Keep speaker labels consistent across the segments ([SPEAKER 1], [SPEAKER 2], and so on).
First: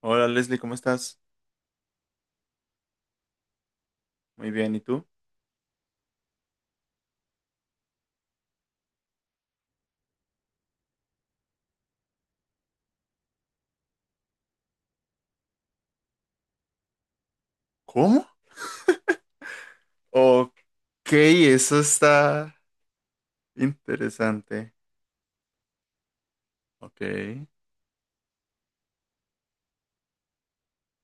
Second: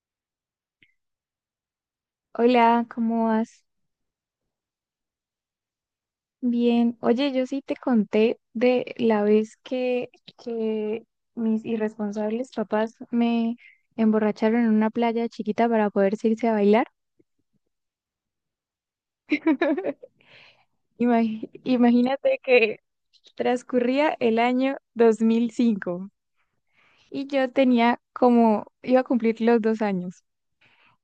[SPEAKER 1] Hola Leslie, ¿cómo estás?
[SPEAKER 2] Hola, ¿cómo vas?
[SPEAKER 1] Muy bien, ¿y tú?
[SPEAKER 2] Bien. Oye, yo sí te conté de la vez que mis irresponsables papás me emborracharon en una playa chiquita para poder irse a bailar.
[SPEAKER 1] ¿Cómo? Ok, eso
[SPEAKER 2] Imagínate
[SPEAKER 1] está
[SPEAKER 2] que transcurría el
[SPEAKER 1] interesante.
[SPEAKER 2] año 2005
[SPEAKER 1] Ok,
[SPEAKER 2] y yo tenía como, iba a cumplir los 2 años.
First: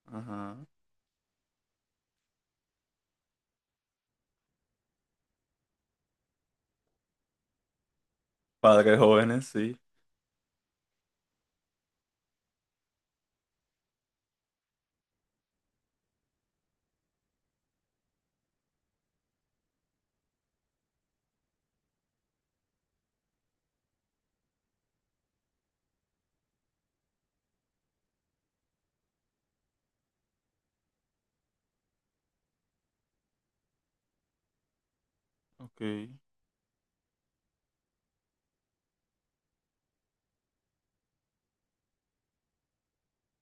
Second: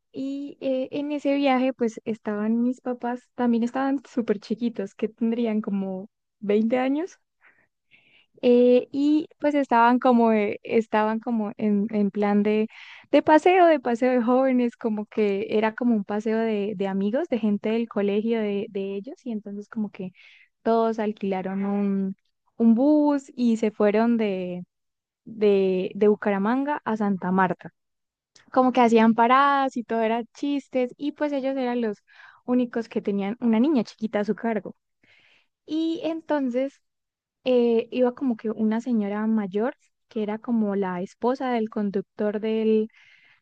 [SPEAKER 1] ajá.
[SPEAKER 2] Y en ese viaje pues estaban mis papás, también estaban súper chiquitos, que tendrían como 20 años.
[SPEAKER 1] Padres
[SPEAKER 2] Y
[SPEAKER 1] jóvenes,
[SPEAKER 2] pues
[SPEAKER 1] sí.
[SPEAKER 2] estaban como en plan de paseo de jóvenes, como que era como un paseo de amigos, de gente del colegio de ellos, y entonces como que todos alquilaron un bus y se fueron de Bucaramanga a Santa Marta. Como que hacían paradas y todo era chistes, y pues ellos eran los únicos que tenían una niña chiquita a su cargo.
[SPEAKER 1] Ok,
[SPEAKER 2] Y entonces iba como que una señora mayor, que era como la esposa del conductor del,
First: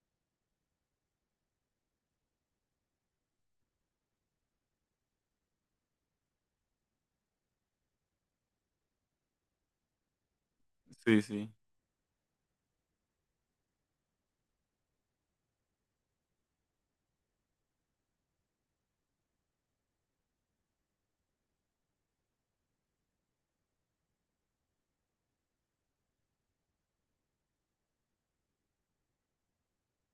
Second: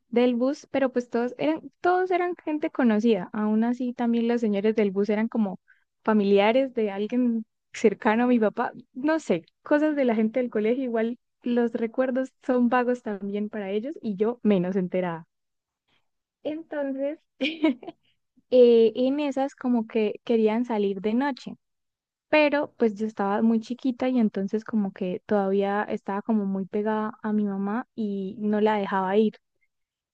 [SPEAKER 2] del bus, pero pues todos eran gente conocida. Aún así, también los señores del bus eran como familiares de alguien cercano a mi papá. No sé, cosas de la gente del colegio, igual
[SPEAKER 1] sí, sí,
[SPEAKER 2] los recuerdos son vagos también para ellos y yo menos enterada. Entonces, en esas como que querían salir de noche, pero pues yo estaba muy chiquita y entonces como que todavía estaba como muy pegada a mi mamá y no la dejaba ir.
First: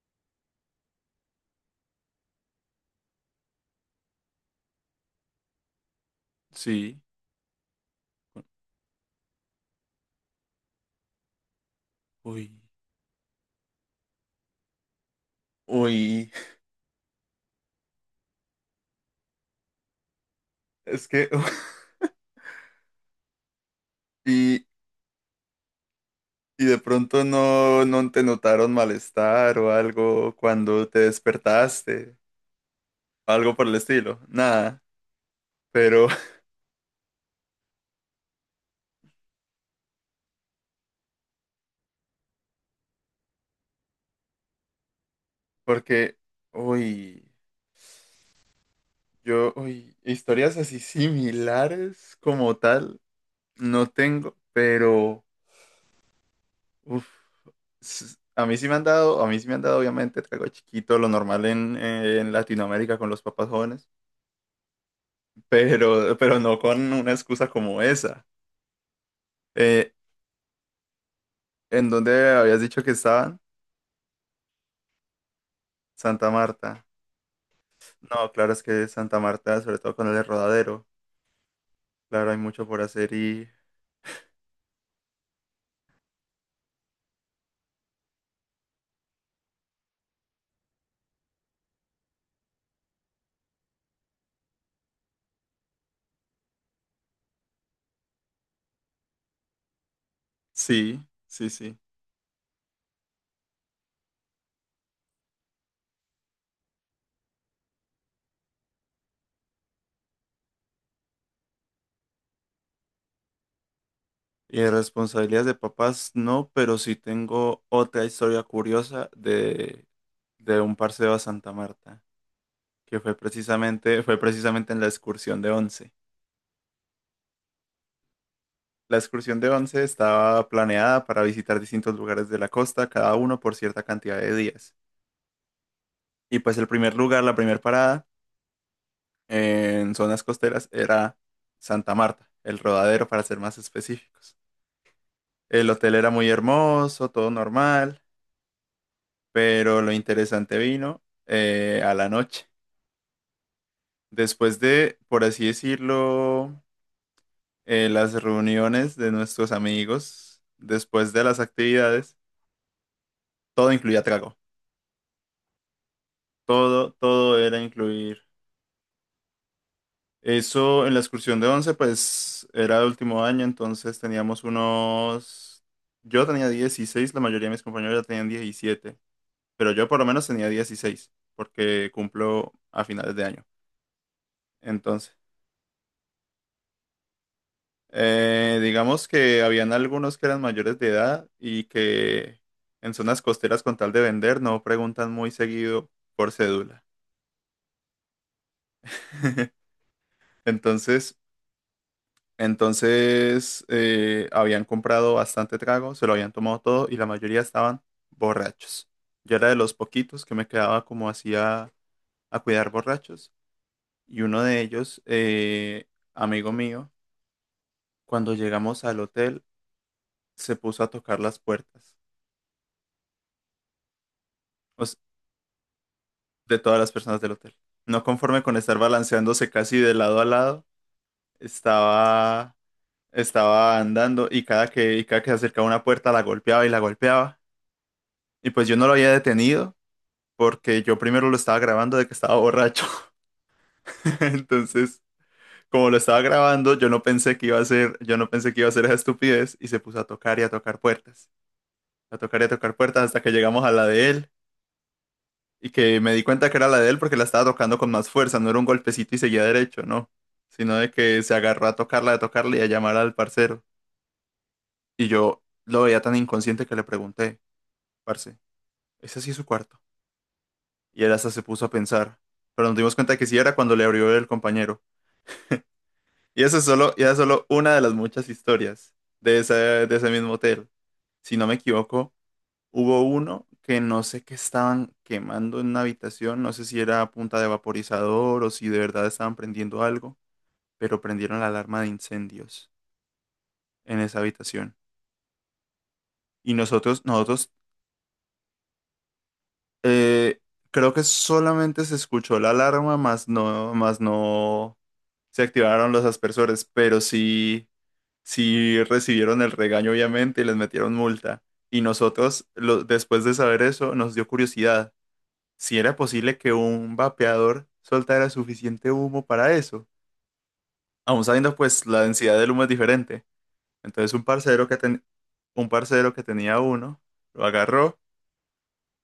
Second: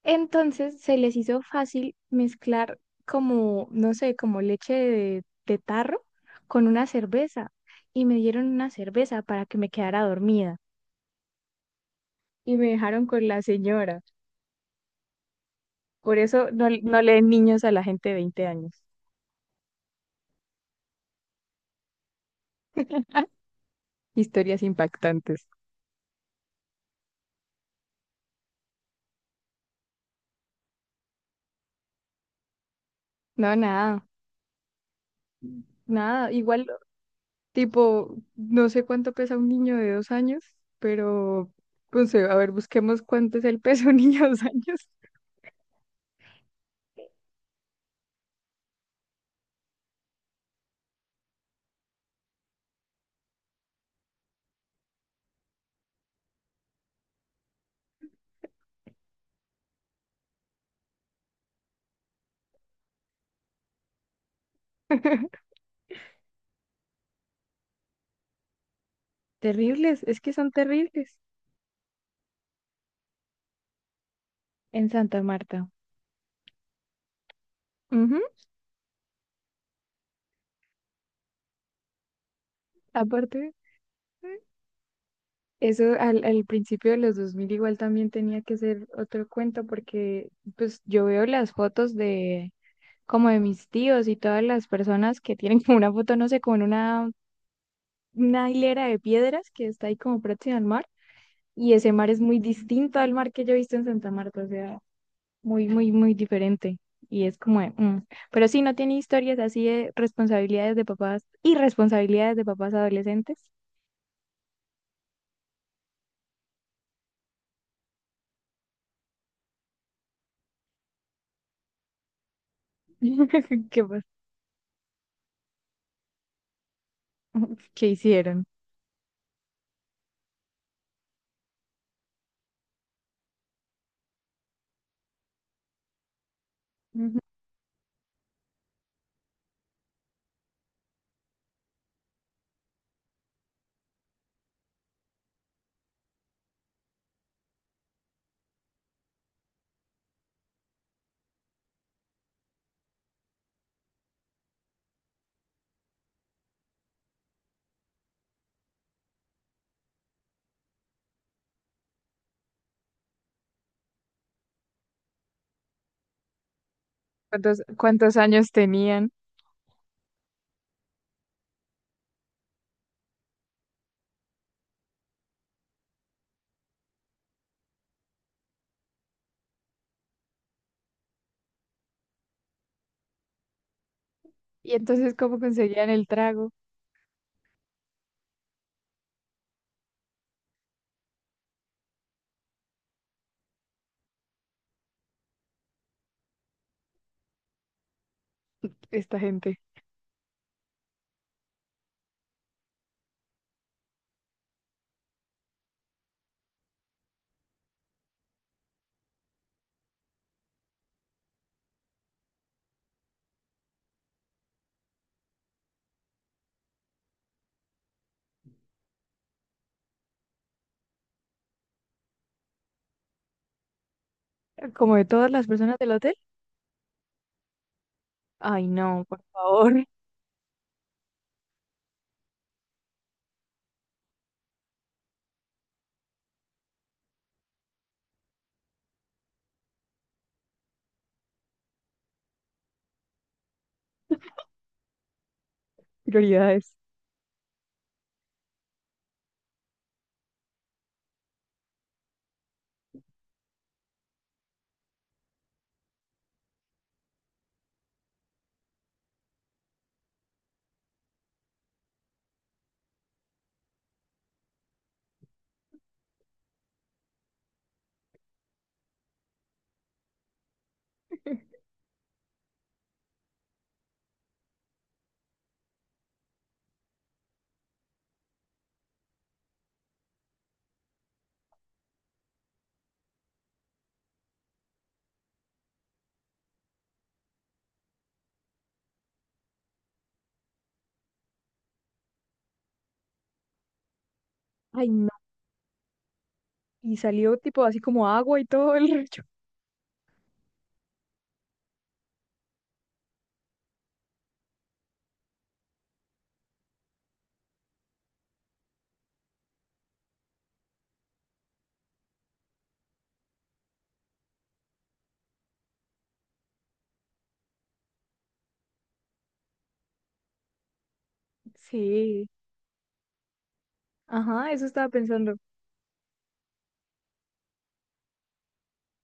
[SPEAKER 2] Entonces se les hizo fácil mezclar como, no sé, como leche de tarro con una
[SPEAKER 1] sí.
[SPEAKER 2] cerveza y me dieron una cerveza para que me quedara dormida
[SPEAKER 1] Uy.
[SPEAKER 2] y me dejaron con la señora. Por
[SPEAKER 1] Uy,
[SPEAKER 2] eso no, no leen niños a la gente de 20 años.
[SPEAKER 1] es que...
[SPEAKER 2] Historias
[SPEAKER 1] Y,
[SPEAKER 2] impactantes.
[SPEAKER 1] y de pronto no, no te notaron malestar o algo cuando te despertaste, algo
[SPEAKER 2] No,
[SPEAKER 1] por el
[SPEAKER 2] nada.
[SPEAKER 1] estilo, ¿nada? Pero
[SPEAKER 2] Nada, igual. Tipo, no sé cuánto pesa un niño de 2 años, pero, pues, a ver, busquemos cuánto es el peso de un niño de dos años.
[SPEAKER 1] porque, uy. Yo, uy, historias así similares como tal, no tengo, pero uf, a mí sí me han dado, a mí sí me han dado obviamente trago chiquito, lo normal en Latinoamérica con los papás jóvenes, pero no con una excusa como esa. Eh,
[SPEAKER 2] Terribles, es que son terribles
[SPEAKER 1] ¿En dónde habías dicho que estaban?
[SPEAKER 2] en Santa Marta.
[SPEAKER 1] Santa Marta.
[SPEAKER 2] Ujú.
[SPEAKER 1] No, claro, es que Santa Marta, sobre todo con el Rodadero, claro, hay mucho por hacer y
[SPEAKER 2] Aparte, eso al principio de los 2000 igual también tenía que ser otro cuento, porque pues yo veo las fotos de como de mis tíos y todas las personas que tienen como una foto, no sé, como en una hilera de piedras que está ahí como próxima al mar,
[SPEAKER 1] sí, sí,
[SPEAKER 2] y
[SPEAKER 1] sí.
[SPEAKER 2] ese mar es muy distinto al mar que yo he visto en Santa Marta, o sea, muy, muy, muy diferente y es como, de, mm. Pero sí, no tiene historias así de responsabilidades de papás y responsabilidades de papás adolescentes.
[SPEAKER 1] Y de responsabilidades de papás no, pero sí tengo otra historia curiosa de un parcero a Santa Marta, que
[SPEAKER 2] ¿Qué, pas-
[SPEAKER 1] fue precisamente en la excursión de Once.
[SPEAKER 2] qué hicieron?
[SPEAKER 1] La excursión de Once estaba planeada para visitar distintos lugares de la costa, cada uno por cierta cantidad de días. Y pues el primer lugar, la primera parada en zonas costeras era Santa Marta, el Rodadero para ser más específicos. El hotel era muy hermoso, todo normal. Pero lo interesante vino a la noche. Después de, por así decirlo, las reuniones de nuestros amigos, después de las actividades, todo incluía trago. Todo, todo era
[SPEAKER 2] Cuántos
[SPEAKER 1] incluir.
[SPEAKER 2] años tenían?
[SPEAKER 1] Eso en la excursión de 11, pues era el último año, entonces teníamos unos... Yo tenía 16, la mayoría de mis compañeros ya tenían 17, pero yo por lo menos tenía 16, porque cumplo a finales de año.
[SPEAKER 2] ¿Y entonces
[SPEAKER 1] Entonces...
[SPEAKER 2] cómo conseguían el trago
[SPEAKER 1] Digamos que habían algunos que eran mayores de edad y que en zonas costeras con tal de vender no preguntan muy seguido por cédula.
[SPEAKER 2] esta gente?
[SPEAKER 1] Entonces, entonces habían comprado bastante trago, se lo habían tomado todo y la mayoría estaban borrachos. Yo era de los poquitos que me quedaba como así a cuidar borrachos y uno de ellos, amigo mío, cuando llegamos al hotel se puso a tocar las puertas. O s-
[SPEAKER 2] ¿Como de todas las personas del hotel?
[SPEAKER 1] de todas las personas del hotel. No conforme con
[SPEAKER 2] Ay,
[SPEAKER 1] estar
[SPEAKER 2] no, por
[SPEAKER 1] balanceándose casi
[SPEAKER 2] favor,
[SPEAKER 1] de lado a lado, estaba, estaba andando y cada que se acercaba a una puerta la golpeaba. Y pues yo no lo había detenido porque yo primero lo estaba grabando de que estaba borracho. Entonces, como lo estaba
[SPEAKER 2] prioridades.
[SPEAKER 1] grabando, yo no pensé que iba a ser esa estupidez y se puso a tocar y a tocar puertas. A tocar y a tocar puertas hasta que llegamos a la de él. Y que me di cuenta que era la de él porque la estaba tocando con más fuerza, no era un golpecito y seguía derecho, no, sino de que se agarró a tocarla y a llamar al parcero. Y yo lo veía tan inconsciente que le pregunté, parce, ¿ese sí es su cuarto? Y él hasta se puso a pensar, pero nos dimos cuenta que sí era cuando le abrió el compañero. Y esa es solo una de las muchas historias de ese mismo hotel. Si no me equivoco, hubo uno que no sé qué estaban quemando en una habitación, no sé si era a punta de vaporizador o si de verdad estaban prendiendo algo, pero prendieron la alarma de incendios en esa habitación.
[SPEAKER 2] Ay, no.
[SPEAKER 1] Y
[SPEAKER 2] Y
[SPEAKER 1] nosotros,
[SPEAKER 2] salió
[SPEAKER 1] nosotros,
[SPEAKER 2] tipo así como agua y todo el rollo.
[SPEAKER 1] eh, creo que solamente se escuchó la alarma, más no se activaron los aspersores, pero sí, sí recibieron el regaño obviamente y les metieron multa. Y nosotros, después de saber eso, nos dio curiosidad si era posible que un vapeador soltara suficiente humo para eso. Aún sabiendo, pues, la
[SPEAKER 2] Sí,
[SPEAKER 1] densidad del humo es diferente. Entonces,
[SPEAKER 2] ajá, eso estaba pensando.
[SPEAKER 1] un parcero que tenía uno, lo agarró,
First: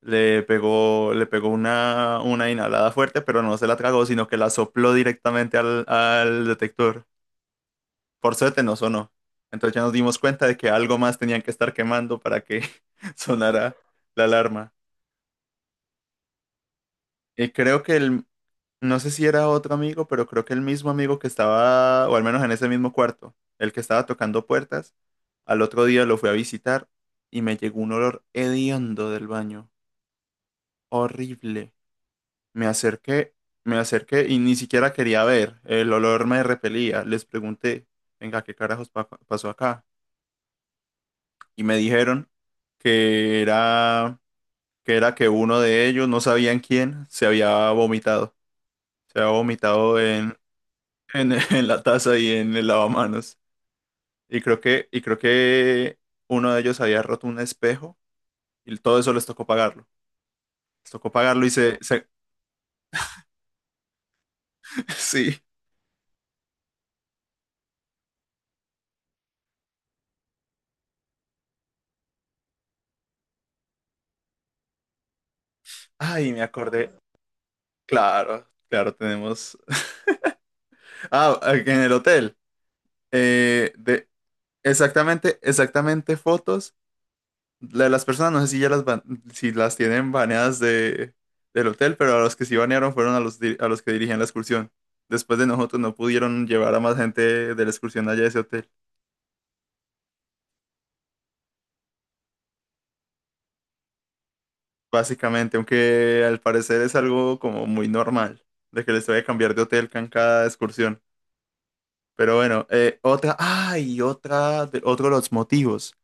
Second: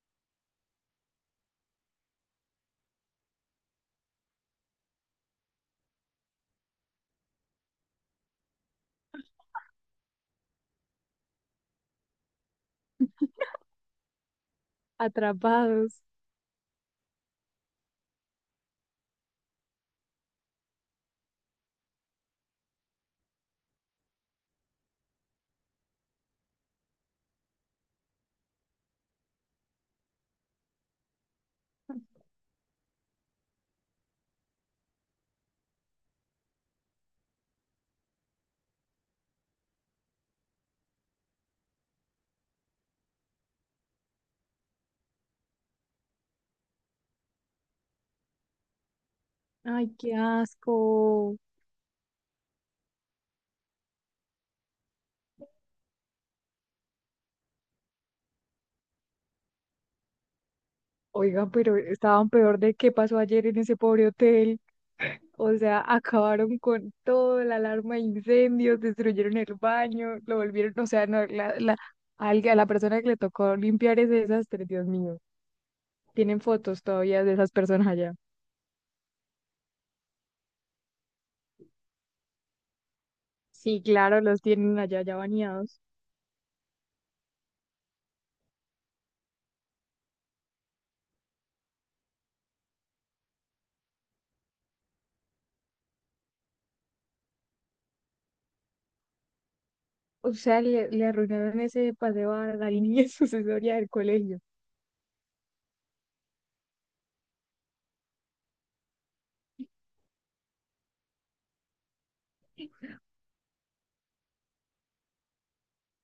[SPEAKER 1] le pegó una inhalada fuerte, pero no se la tragó, sino que la sopló directamente al, al detector. Por suerte no sonó. Entonces ya nos dimos cuenta de que algo más tenían que estar quemando para que sonara la alarma.
[SPEAKER 2] Atrapados.
[SPEAKER 1] Y creo que el, No sé si era otro amigo, pero creo que el mismo amigo que estaba, o al menos en ese mismo cuarto, el que estaba tocando puertas, al otro día lo fui a visitar y me llegó un olor hediondo del baño, horrible. Me acerqué, me acerqué y ni siquiera quería ver, el olor me repelía. Les pregunté, venga, ¿qué carajos pasó acá? Y me dijeron que era, que era que uno de ellos, no sabían quién, se había vomitado. Se había
[SPEAKER 2] Ay,
[SPEAKER 1] vomitado
[SPEAKER 2] qué
[SPEAKER 1] en,
[SPEAKER 2] asco.
[SPEAKER 1] en la taza y en el lavamanos. Y creo que uno de ellos había roto un espejo y todo eso les tocó pagarlo. Les tocó pagarlo
[SPEAKER 2] Oiga,
[SPEAKER 1] y
[SPEAKER 2] pero estaban peor de qué pasó ayer en ese pobre hotel.
[SPEAKER 1] sí.
[SPEAKER 2] O sea, acabaron con todo, la alarma de incendios, destruyeron el baño, lo volvieron, o sea, no, a la persona que le tocó limpiar ese desastre, Dios mío.
[SPEAKER 1] Ay,
[SPEAKER 2] Tienen
[SPEAKER 1] me
[SPEAKER 2] fotos
[SPEAKER 1] acordé.
[SPEAKER 2] todavía de esas personas allá.
[SPEAKER 1] Claro, claro, tenemos. Ah, en el hotel.
[SPEAKER 2] Sí,
[SPEAKER 1] De
[SPEAKER 2] claro, los tienen allá ya
[SPEAKER 1] exactamente,
[SPEAKER 2] bañados.
[SPEAKER 1] exactamente fotos de las personas. No sé si ya las si las tienen baneadas de, del hotel, pero a los que sí banearon fueron a los, a los que dirigían la excursión. Después de nosotros no pudieron llevar a más gente de la excursión allá a ese hotel.
[SPEAKER 2] O sea, le arruinaron ese paseo a la línea sucesoria del colegio.
[SPEAKER 1] Básicamente, aunque al parecer es algo como muy normal, de que les voy a cambiar de hotel con cada excursión. Pero bueno, otra, ay, otra, otro de los motivos.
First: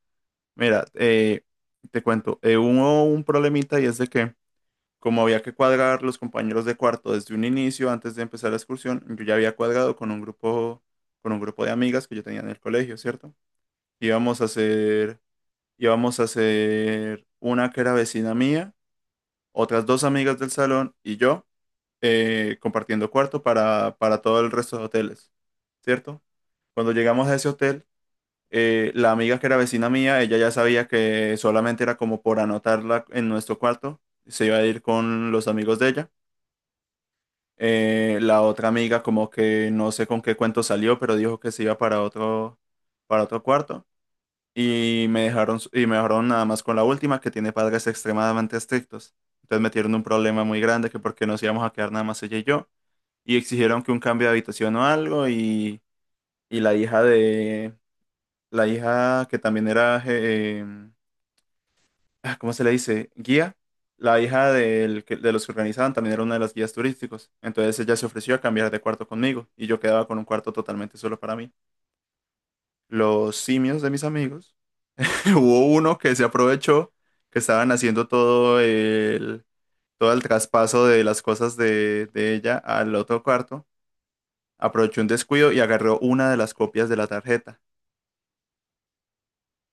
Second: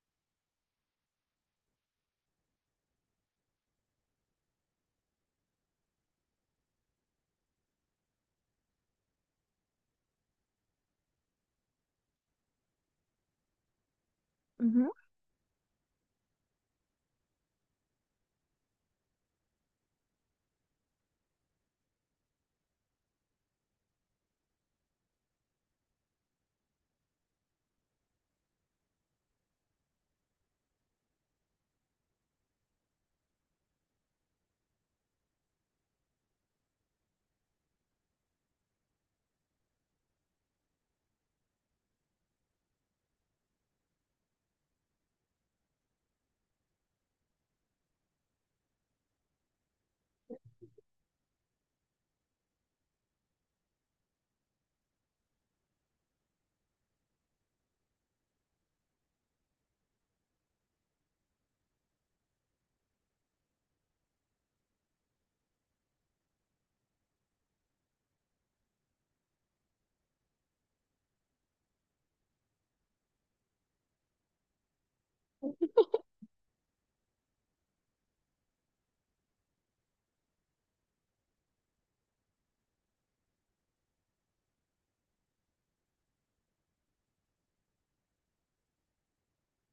[SPEAKER 1] Mira, te cuento, hubo un problemita y es de que como había que cuadrar los compañeros de cuarto desde un inicio, antes de empezar la excursión, yo ya había cuadrado con un grupo de amigas que yo tenía en el colegio, ¿cierto? Íbamos a
[SPEAKER 2] Ujú.
[SPEAKER 1] hacer, íbamos a hacer una que era vecina mía, otras dos amigas del salón y yo, compartiendo cuarto para todo el resto de hoteles, ¿cierto? Cuando llegamos a ese hotel, la amiga que era vecina mía, ella ya sabía que solamente era como por anotarla en nuestro cuarto, se iba a ir con los amigos de ella. La otra amiga como que no sé con qué cuento salió, pero dijo que se iba para otro cuarto. Y me dejaron nada más con la última, que tiene padres extremadamente estrictos. Entonces metieron un problema muy grande que porque nos íbamos a quedar nada más ella y yo y exigieron que un cambio de habitación o algo y, y la hija de la hija que también era ¿cómo se le dice? Guía. La hija de los que organizaban también era una de las guías turísticos, entonces ella se ofreció a cambiar de cuarto conmigo y yo quedaba con un cuarto totalmente solo para mí. Los simios de mis amigos hubo uno que se aprovechó que estaban haciendo todo el traspaso de las cosas de ella al otro cuarto. Aprovechó un descuido y agarró una de las copias de la tarjeta.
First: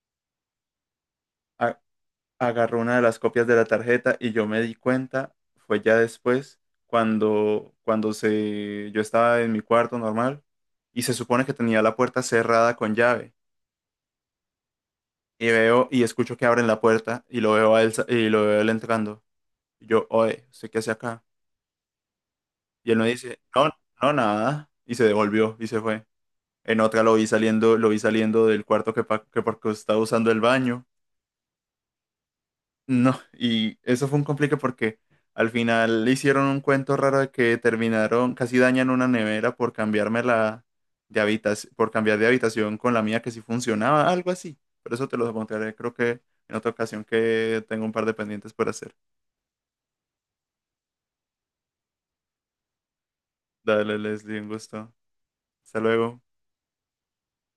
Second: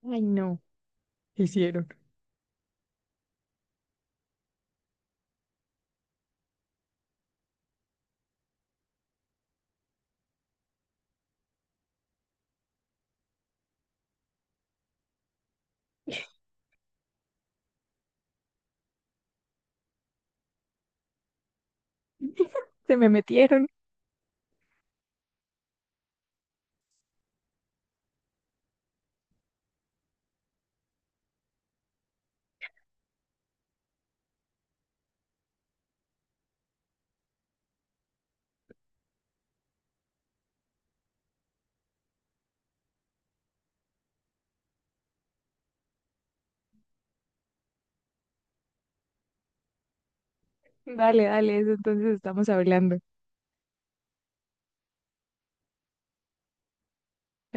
[SPEAKER 2] Ay, no. ¿Qué
[SPEAKER 1] A-
[SPEAKER 2] hicieron?
[SPEAKER 1] Agarró una de las copias de la tarjeta y yo me di cuenta, fue ya después, yo estaba en mi cuarto normal y se supone que tenía la puerta cerrada con llave. Y veo y escucho que abren la puerta y lo veo a él, y lo veo a él entrando. Y yo, oye, ¿usted qué hace acá? Y él
[SPEAKER 2] Se
[SPEAKER 1] me
[SPEAKER 2] me
[SPEAKER 1] dice,
[SPEAKER 2] metieron.
[SPEAKER 1] no, no, nada. Y se devolvió y se fue. En otra lo vi saliendo del cuarto que porque estaba usando el baño. No, y eso fue un complique porque al final le hicieron un cuento raro de que terminaron, casi dañan una nevera por cambiarme la de habitación, por cambiar de habitación con la mía que sí funcionaba, algo así. Pero eso te lo contaré, creo que en otra ocasión que tengo un par de pendientes por hacer.
[SPEAKER 2] Dale, dale, eso entonces estamos hablando.
[SPEAKER 1] Dale, Leslie, un gusto. Hasta luego.